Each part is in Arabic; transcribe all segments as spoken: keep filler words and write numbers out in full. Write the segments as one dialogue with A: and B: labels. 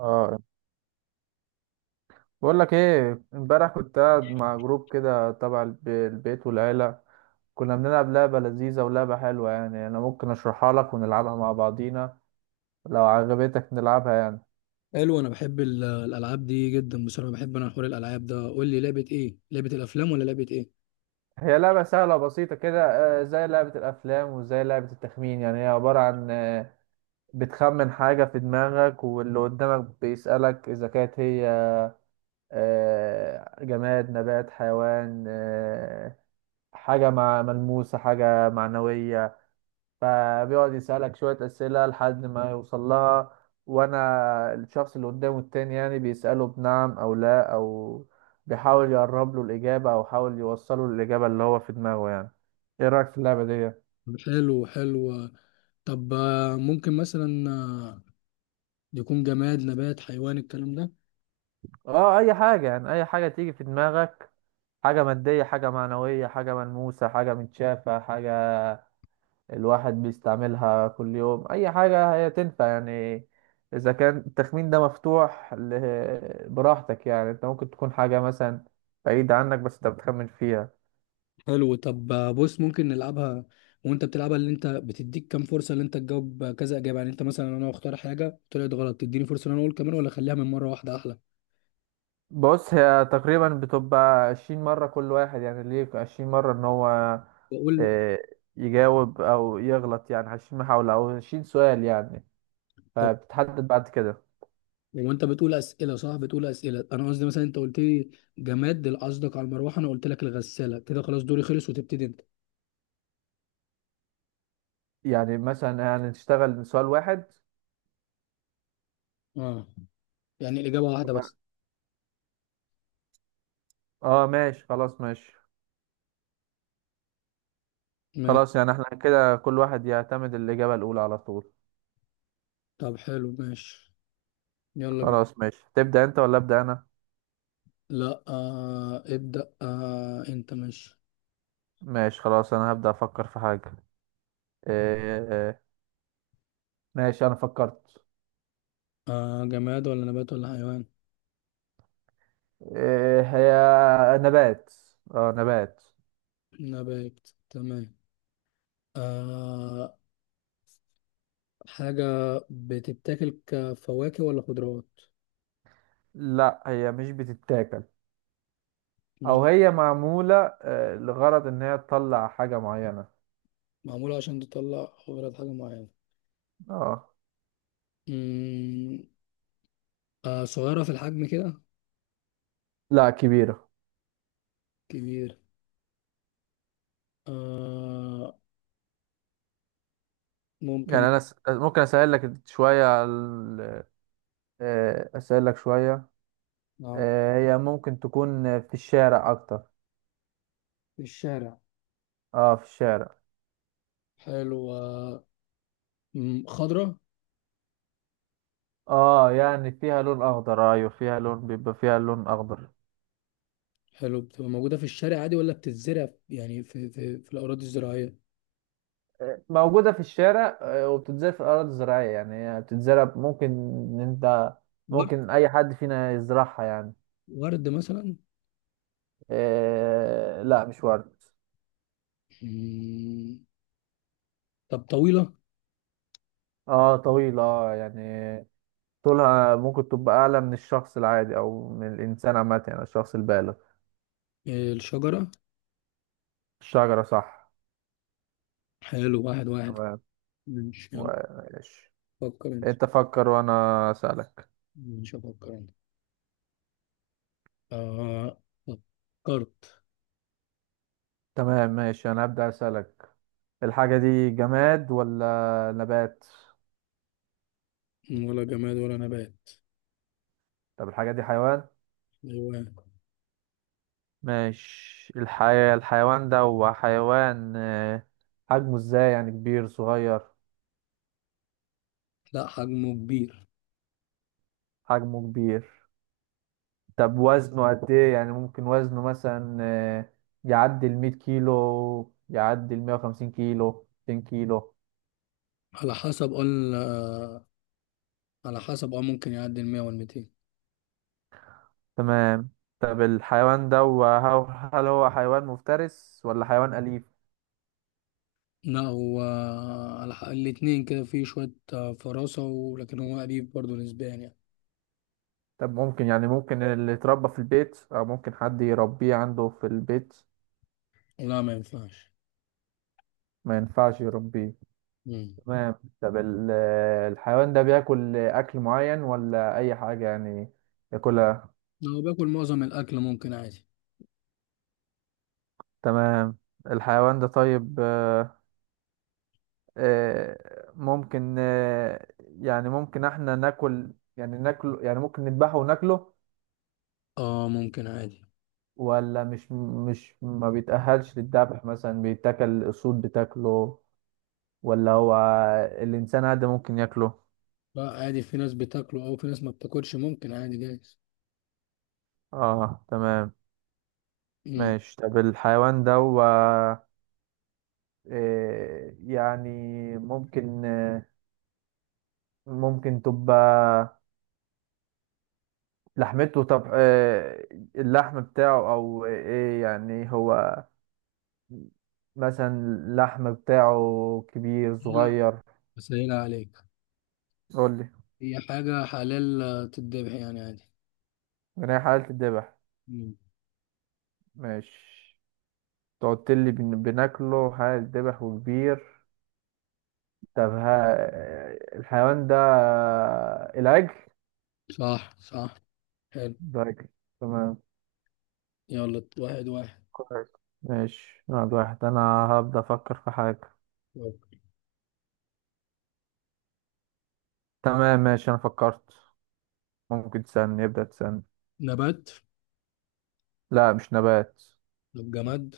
A: اه، بقول لك ايه، امبارح كنت قاعد مع جروب كده تبع الب- البيت والعيلة. كنا بنلعب لعبة لذيذة ولعبة حلوة، يعني انا ممكن اشرحها لك ونلعبها مع بعضينا لو عجبتك نلعبها يعني.
B: حلو، انا بحب ال- الالعاب دي جدا بصراحه، بحب انا حوار الالعاب ده. قول لي، لعبه ايه؟ لعبه الافلام ولا لعبه ايه؟
A: هي لعبة سهلة وبسيطة كده. آه، زي لعبة الافلام وزي لعبة التخمين. يعني هي عبارة عن آه، بتخمن حاجة في دماغك، واللي قدامك بيسألك اذا كانت هي آه، جماد، نبات، حيوان، آه، حاجة مع ملموسة، حاجة معنوية. فبيقعد يسألك شوية أسئلة لحد ما يوصل لها. وأنا الشخص اللي قدامه التاني يعني بيسأله بنعم أو لا، أو بيحاول يقرب له الإجابة أو يحاول يوصله للإجابة اللي هو في دماغه يعني. إيه رأيك في اللعبة دي؟
B: حلو، حلو. طب آه، ممكن مثلا آه، يكون جماد، نبات، حيوان، الكلام ده.
A: آه أي حاجة يعني، أي حاجة تيجي في دماغك. حاجة مادية، حاجة معنوية، حاجة ملموسة، حاجة متشافة، حاجة الواحد بيستعملها كل يوم. اي حاجة هي تنفع يعني. اذا كان التخمين ده مفتوح ل- براحتك يعني. انت ممكن تكون حاجة مثلا بعيدة عنك بس انت بتخمن فيها.
B: حلو. طب آه، بص، ممكن نلعبها. وانت بتلعبها، اللي انت بتديك كام فرصه؟ اللي انت تجاوب كذا اجابه؟ يعني انت مثلا، انا اختار حاجه طلعت غلط، تديني فرصه ان انا اقول كمان، ولا اخليها من مره واحده احلى؟
A: بص، هي تقريبا بتبقى عشرين مرة كل واحد. يعني ليه عشرين مرة؟ ان هو
B: واقول.
A: آه، يجاوب او يغلط. يعني عشرين محاولة او عشرين سؤال يعني. فبتحدد بعد كده.
B: وانت بتقول اسئله صح، بتقول اسئله، انا قصدي مثلا انت قلت لي جماد، اللي قصدك على المروحه، انا قلت لك الغساله، كده خلاص دوري خلص وتبتدي انت.
A: يعني مثلا يعني نشتغل سؤال واحد.
B: اه، يعني الاجابه واحده
A: تمام.
B: بس.
A: اه ماشي، خلاص ماشي.
B: ما-
A: خلاص، يعني احنا كده كل واحد يعتمد الإجابة الأولى على طول.
B: طب حلو، ماشي، يلا بينا.
A: خلاص ماشي. تبدأ أنت ولا أبدأ أنا؟
B: لا، آه ابدا، آه انت ماشي.
A: ماشي خلاص، أنا هبدأ أفكر في حاجة. إيه. ماشي أنا فكرت.
B: آه جماد ولا نبات ولا حيوان؟
A: إيه هي؟ نبات. اه نبات.
B: نبات، تمام. آه حاجه بتتاكل كفواكه ولا خضروات؟
A: لا هي مش بتتاكل.
B: مش؟
A: أو هي معمولة آه، لغرض إن هي تطلع حاجة معينة.
B: معموله عشان تطلع خضرات، حاجه معينه؟
A: اه.
B: مم، آه صغيره في الحجم كده؟
A: لا كبيرة.
B: كبير. آه ممكن.
A: يعني أنا س... ممكن أسهل لك شوية على ال- آه، أسهل لك شوية.
B: اه،
A: آه، هي ممكن تكون في الشارع أكتر.
B: في الشارع.
A: اه في الشارع.
B: حلو. آه مم، خضرة.
A: اه يعني فيها لون اخضر، ايوه فيها لون، بيبقى فيها لون اخضر.
B: حلو، بتبقى موجودة في الشارع عادي ولا بتتزرع يعني في في في الأراضي الزراعية؟
A: آه، موجودة في الشارع، آه، وبتتزرع في الأراضي الزراعية. يعني هي بتتزرع، ممكن إن أنت
B: ورد.
A: ممكن أي حد فينا يزرعها يعني.
B: ورد مثلا؟
A: آه لا مش ورد.
B: مم، طب طويلة؟
A: اه طويلة. اه يعني طولها ممكن تبقى أعلى من الشخص العادي أو من الإنسان عامة، يعني الشخص البالغ.
B: آه، الشجرة؟
A: الشجرة؟ صح.
B: حلو، واحد واحد.
A: تمام.
B: ماشي،
A: و-
B: يلا.
A: ماشي.
B: فكر أنت.
A: أنت فكر وأنا أسألك.
B: مش أفكر أنت. آه، فكرت.
A: تمام ماشي، أنا هبدأ أسألك. الحاجة دي جماد ولا نبات؟
B: ولا جماد ولا نبات.
A: طب الحاجة دي حيوان؟
B: حيوان.
A: ماشي. الحي... الحيوان ده هو حيوان. آه، حجمه ازاي؟ يعني كبير صغير؟
B: لا، حجمه كبير.
A: حجمه كبير. طب وزنه قد ايه؟ يعني ممكن وزنه مثلا آه، يعدي المية كيلو، يعدي المية وخمسين كيلو، ميتين كيلو؟
B: على حسب، قلنا على حسب، اه ممكن يعدي ال مئة وال ميتين.
A: تمام. طب الحيوان ده هو، هل هو حيوان مفترس ولا حيوان أليف؟
B: لا، هو الح- الاتنين كده، فيه شوية آه، فراسة، ولكن هو قريب برضه نسبيا يعني.
A: طب ممكن يعني ممكن اللي يتربى في البيت، أو ممكن حد يربيه عنده في البيت؟
B: لا، ما ينفعش.
A: ما ينفعش يربيه.
B: مم.
A: تمام. طب ال- الحيوان ده بياكل أكل معين ولا أي حاجة يعني ياكلها؟
B: لو باكل معظم الأكل ممكن عادي.
A: تمام. الحيوان ده طيب، آه، آه، ممكن آه، يعني ممكن احنا ناكل، يعني ناكله، يعني ممكن نذبحه وناكله؟
B: اه، ممكن عادي.
A: ولا مش مش ما بيتأهلش للذبح، مثلا بيتاكل الأسود بتاكله، ولا هو الإنسان عادي ممكن ياكله؟
B: لا، عادي، في ناس بتاكله أو في ناس ما بتاكلش، ممكن عادي جايز.
A: اه تمام.
B: مم.
A: ماشي. طب الحيوان ده إيه يعني؟ ممكن آه، ممكن تبقى لحمته، طب آه، اللحم بتاعه او ايه يعني؟ هو مثلا اللحم بتاعه كبير
B: سهيلة،
A: صغير؟
B: سهيلة عليك.
A: قول لي.
B: هي حاجة حلال آه، تتذبح يعني عادي.
A: انا حالة الذبح.
B: مم.
A: ماشي. تقعد لي بن- بناكله، حالة الذبح وكبير. طب ها، آه، الحيوان ده آه، العجل؟
B: صح، صح. حلو.
A: ده عجل. تمام.
B: يلا، واحد واحد.
A: كويس. ماشي، واحد واحد. انا هبدأ افكر في حاجة.
B: يلا.
A: تمام ماشي، انا فكرت. ممكن تسألني، يبدأ تسألني.
B: نبات؟
A: لا مش نبات.
B: طب جماد؟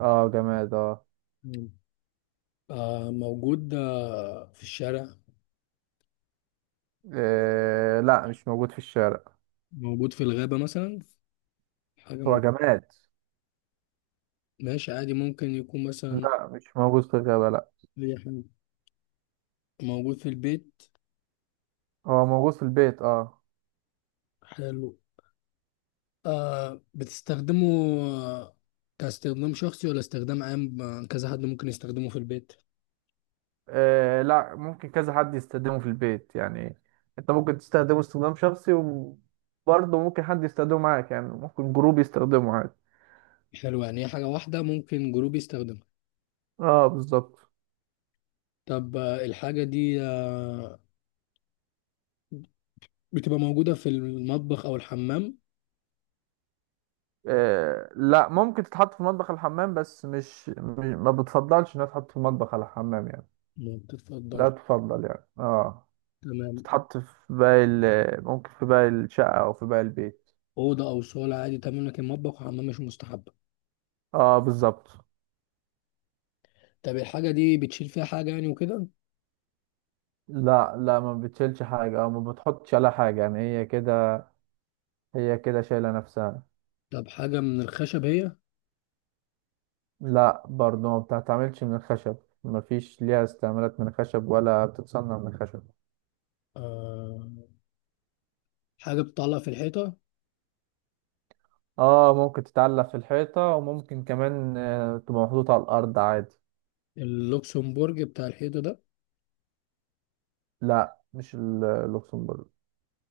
A: اه جماد اه.
B: مم. آه، موجود آه في الشارع؟
A: إيه لا مش موجود في الشارع.
B: موجود في الغابة مثلا؟ حاجة
A: هو
B: مو...
A: جماد.
B: ماشي عادي، ممكن يكون مثلا
A: لا مش موجود في الغابة لا.
B: أي حاجة. موجود في البيت؟
A: هو موجود في البيت اه.
B: حلو. آه، بتستخدمه آه، كاستخدام شخصي ولا استخدام عام؟ آه، كذا حد ممكن يستخدمه في البيت؟
A: إيه لا، ممكن كذا حد يستخدمه في البيت يعني. انت ممكن تستخدمه استخدام شخصي، وبرضه ممكن حد يستخدمه معاك، يعني ممكن جروب يستخدمه عادي.
B: حلو، يعني هي حاجة واحدة ممكن جروب يستخدمها.
A: اه بالظبط.
B: طب آه الحاجة دي آه بتبقى موجودة في المطبخ أو الحمام؟
A: إيه لا، ممكن تتحط في المطبخ الحمام، بس مش مش- ما بتفضلش انها تتحط في المطبخ على الحمام يعني.
B: ما بتتفضلش؟
A: لا تفضل يعني اه.
B: تمام.
A: تتحط في باقي ال- ممكن في باقي الشقة او في باقي البيت.
B: أوضة أو صالة عادي تمام، لكن مطبخ وحمام مش مستحب.
A: اه بالظبط.
B: طب الحاجة دي بتشيل فيها حاجة يعني وكده؟
A: لا لا، ما بتشيلش حاجة او ما بتحطش على حاجة، يعني هي كده، هي كده شايلة نفسها.
B: طب حاجة من الخشب هي؟
A: لا برضه ما بتتعملش من الخشب، ما فيش ليها استعمالات من الخشب ولا بتتصنع من الخشب.
B: آه. حاجة بتطلع في الحيطة؟
A: اه ممكن تتعلق في الحيطة، وممكن كمان آه، تبقى محطوطة على الأرض عادي.
B: اللوكسمبورج بتاع الحيطة ده؟
A: لا مش ال- اللوكسمبورج.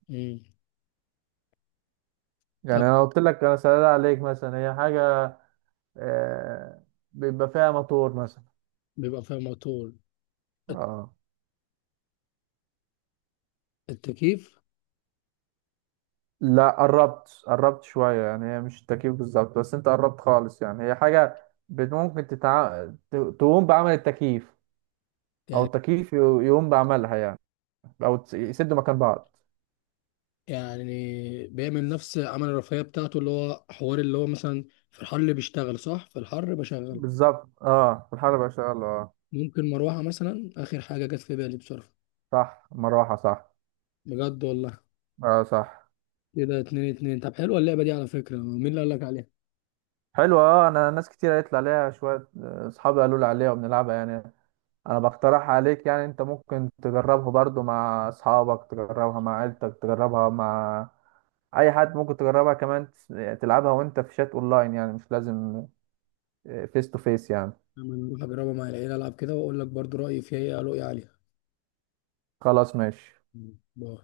B: مم. طب
A: يعني انا قلت لك، انا سألت عليك مثلا هي حاجة آه، بيبقى فيها موتور مثلا.
B: بيبقى فيها موتور؟ الت-
A: اه
B: التكييف؟
A: لا، قربت قربت شوية. يعني هي مش التكييف بالظبط، بس انت قربت خالص. يعني هي حاجة بت- ممكن تتع... ت- تقوم بعمل التكييف، او
B: يعني.
A: التكييف ي- يقوم بعملها يعني، او تس- يسدوا مكان بعض.
B: يعني بيعمل نفس عمل الرفاهية بتاعته، اللي هو حوار، اللي هو مثلا في الحر اللي بيشتغل، صح؟ في الحر بشغله.
A: بالظبط اه. الحرب بقى شغالة اه.
B: ممكن مروحة مثلا، آخر حاجة جت في بالي بصراحة.
A: صح مروحة صح.
B: بجد، والله.
A: اه صح.
B: كده اتنين اتنين. طب حلوة اللعبة دي. على فكرة، مين اللي قالك عليها؟
A: حلوة اه. انا ناس كتير قالت لي عليها شوية، آه، اصحابي قالوا لي عليها وبنلعبها يعني. انا بقترح عليك يعني، انت ممكن تجربها برضو مع اصحابك، تجربها مع عيلتك، تجربها مع اي حد. ممكن تجربها كمان تس- تلعبها وانت في شات اونلاين، يعني مش لازم فيس تو فيس يعني.
B: أنا هروح أجربها مع العيلة، ألعب كده وأقول لك برضو رأيي فيها إيه، رؤية عليها.
A: خلاص ماشي.
B: مم. باي.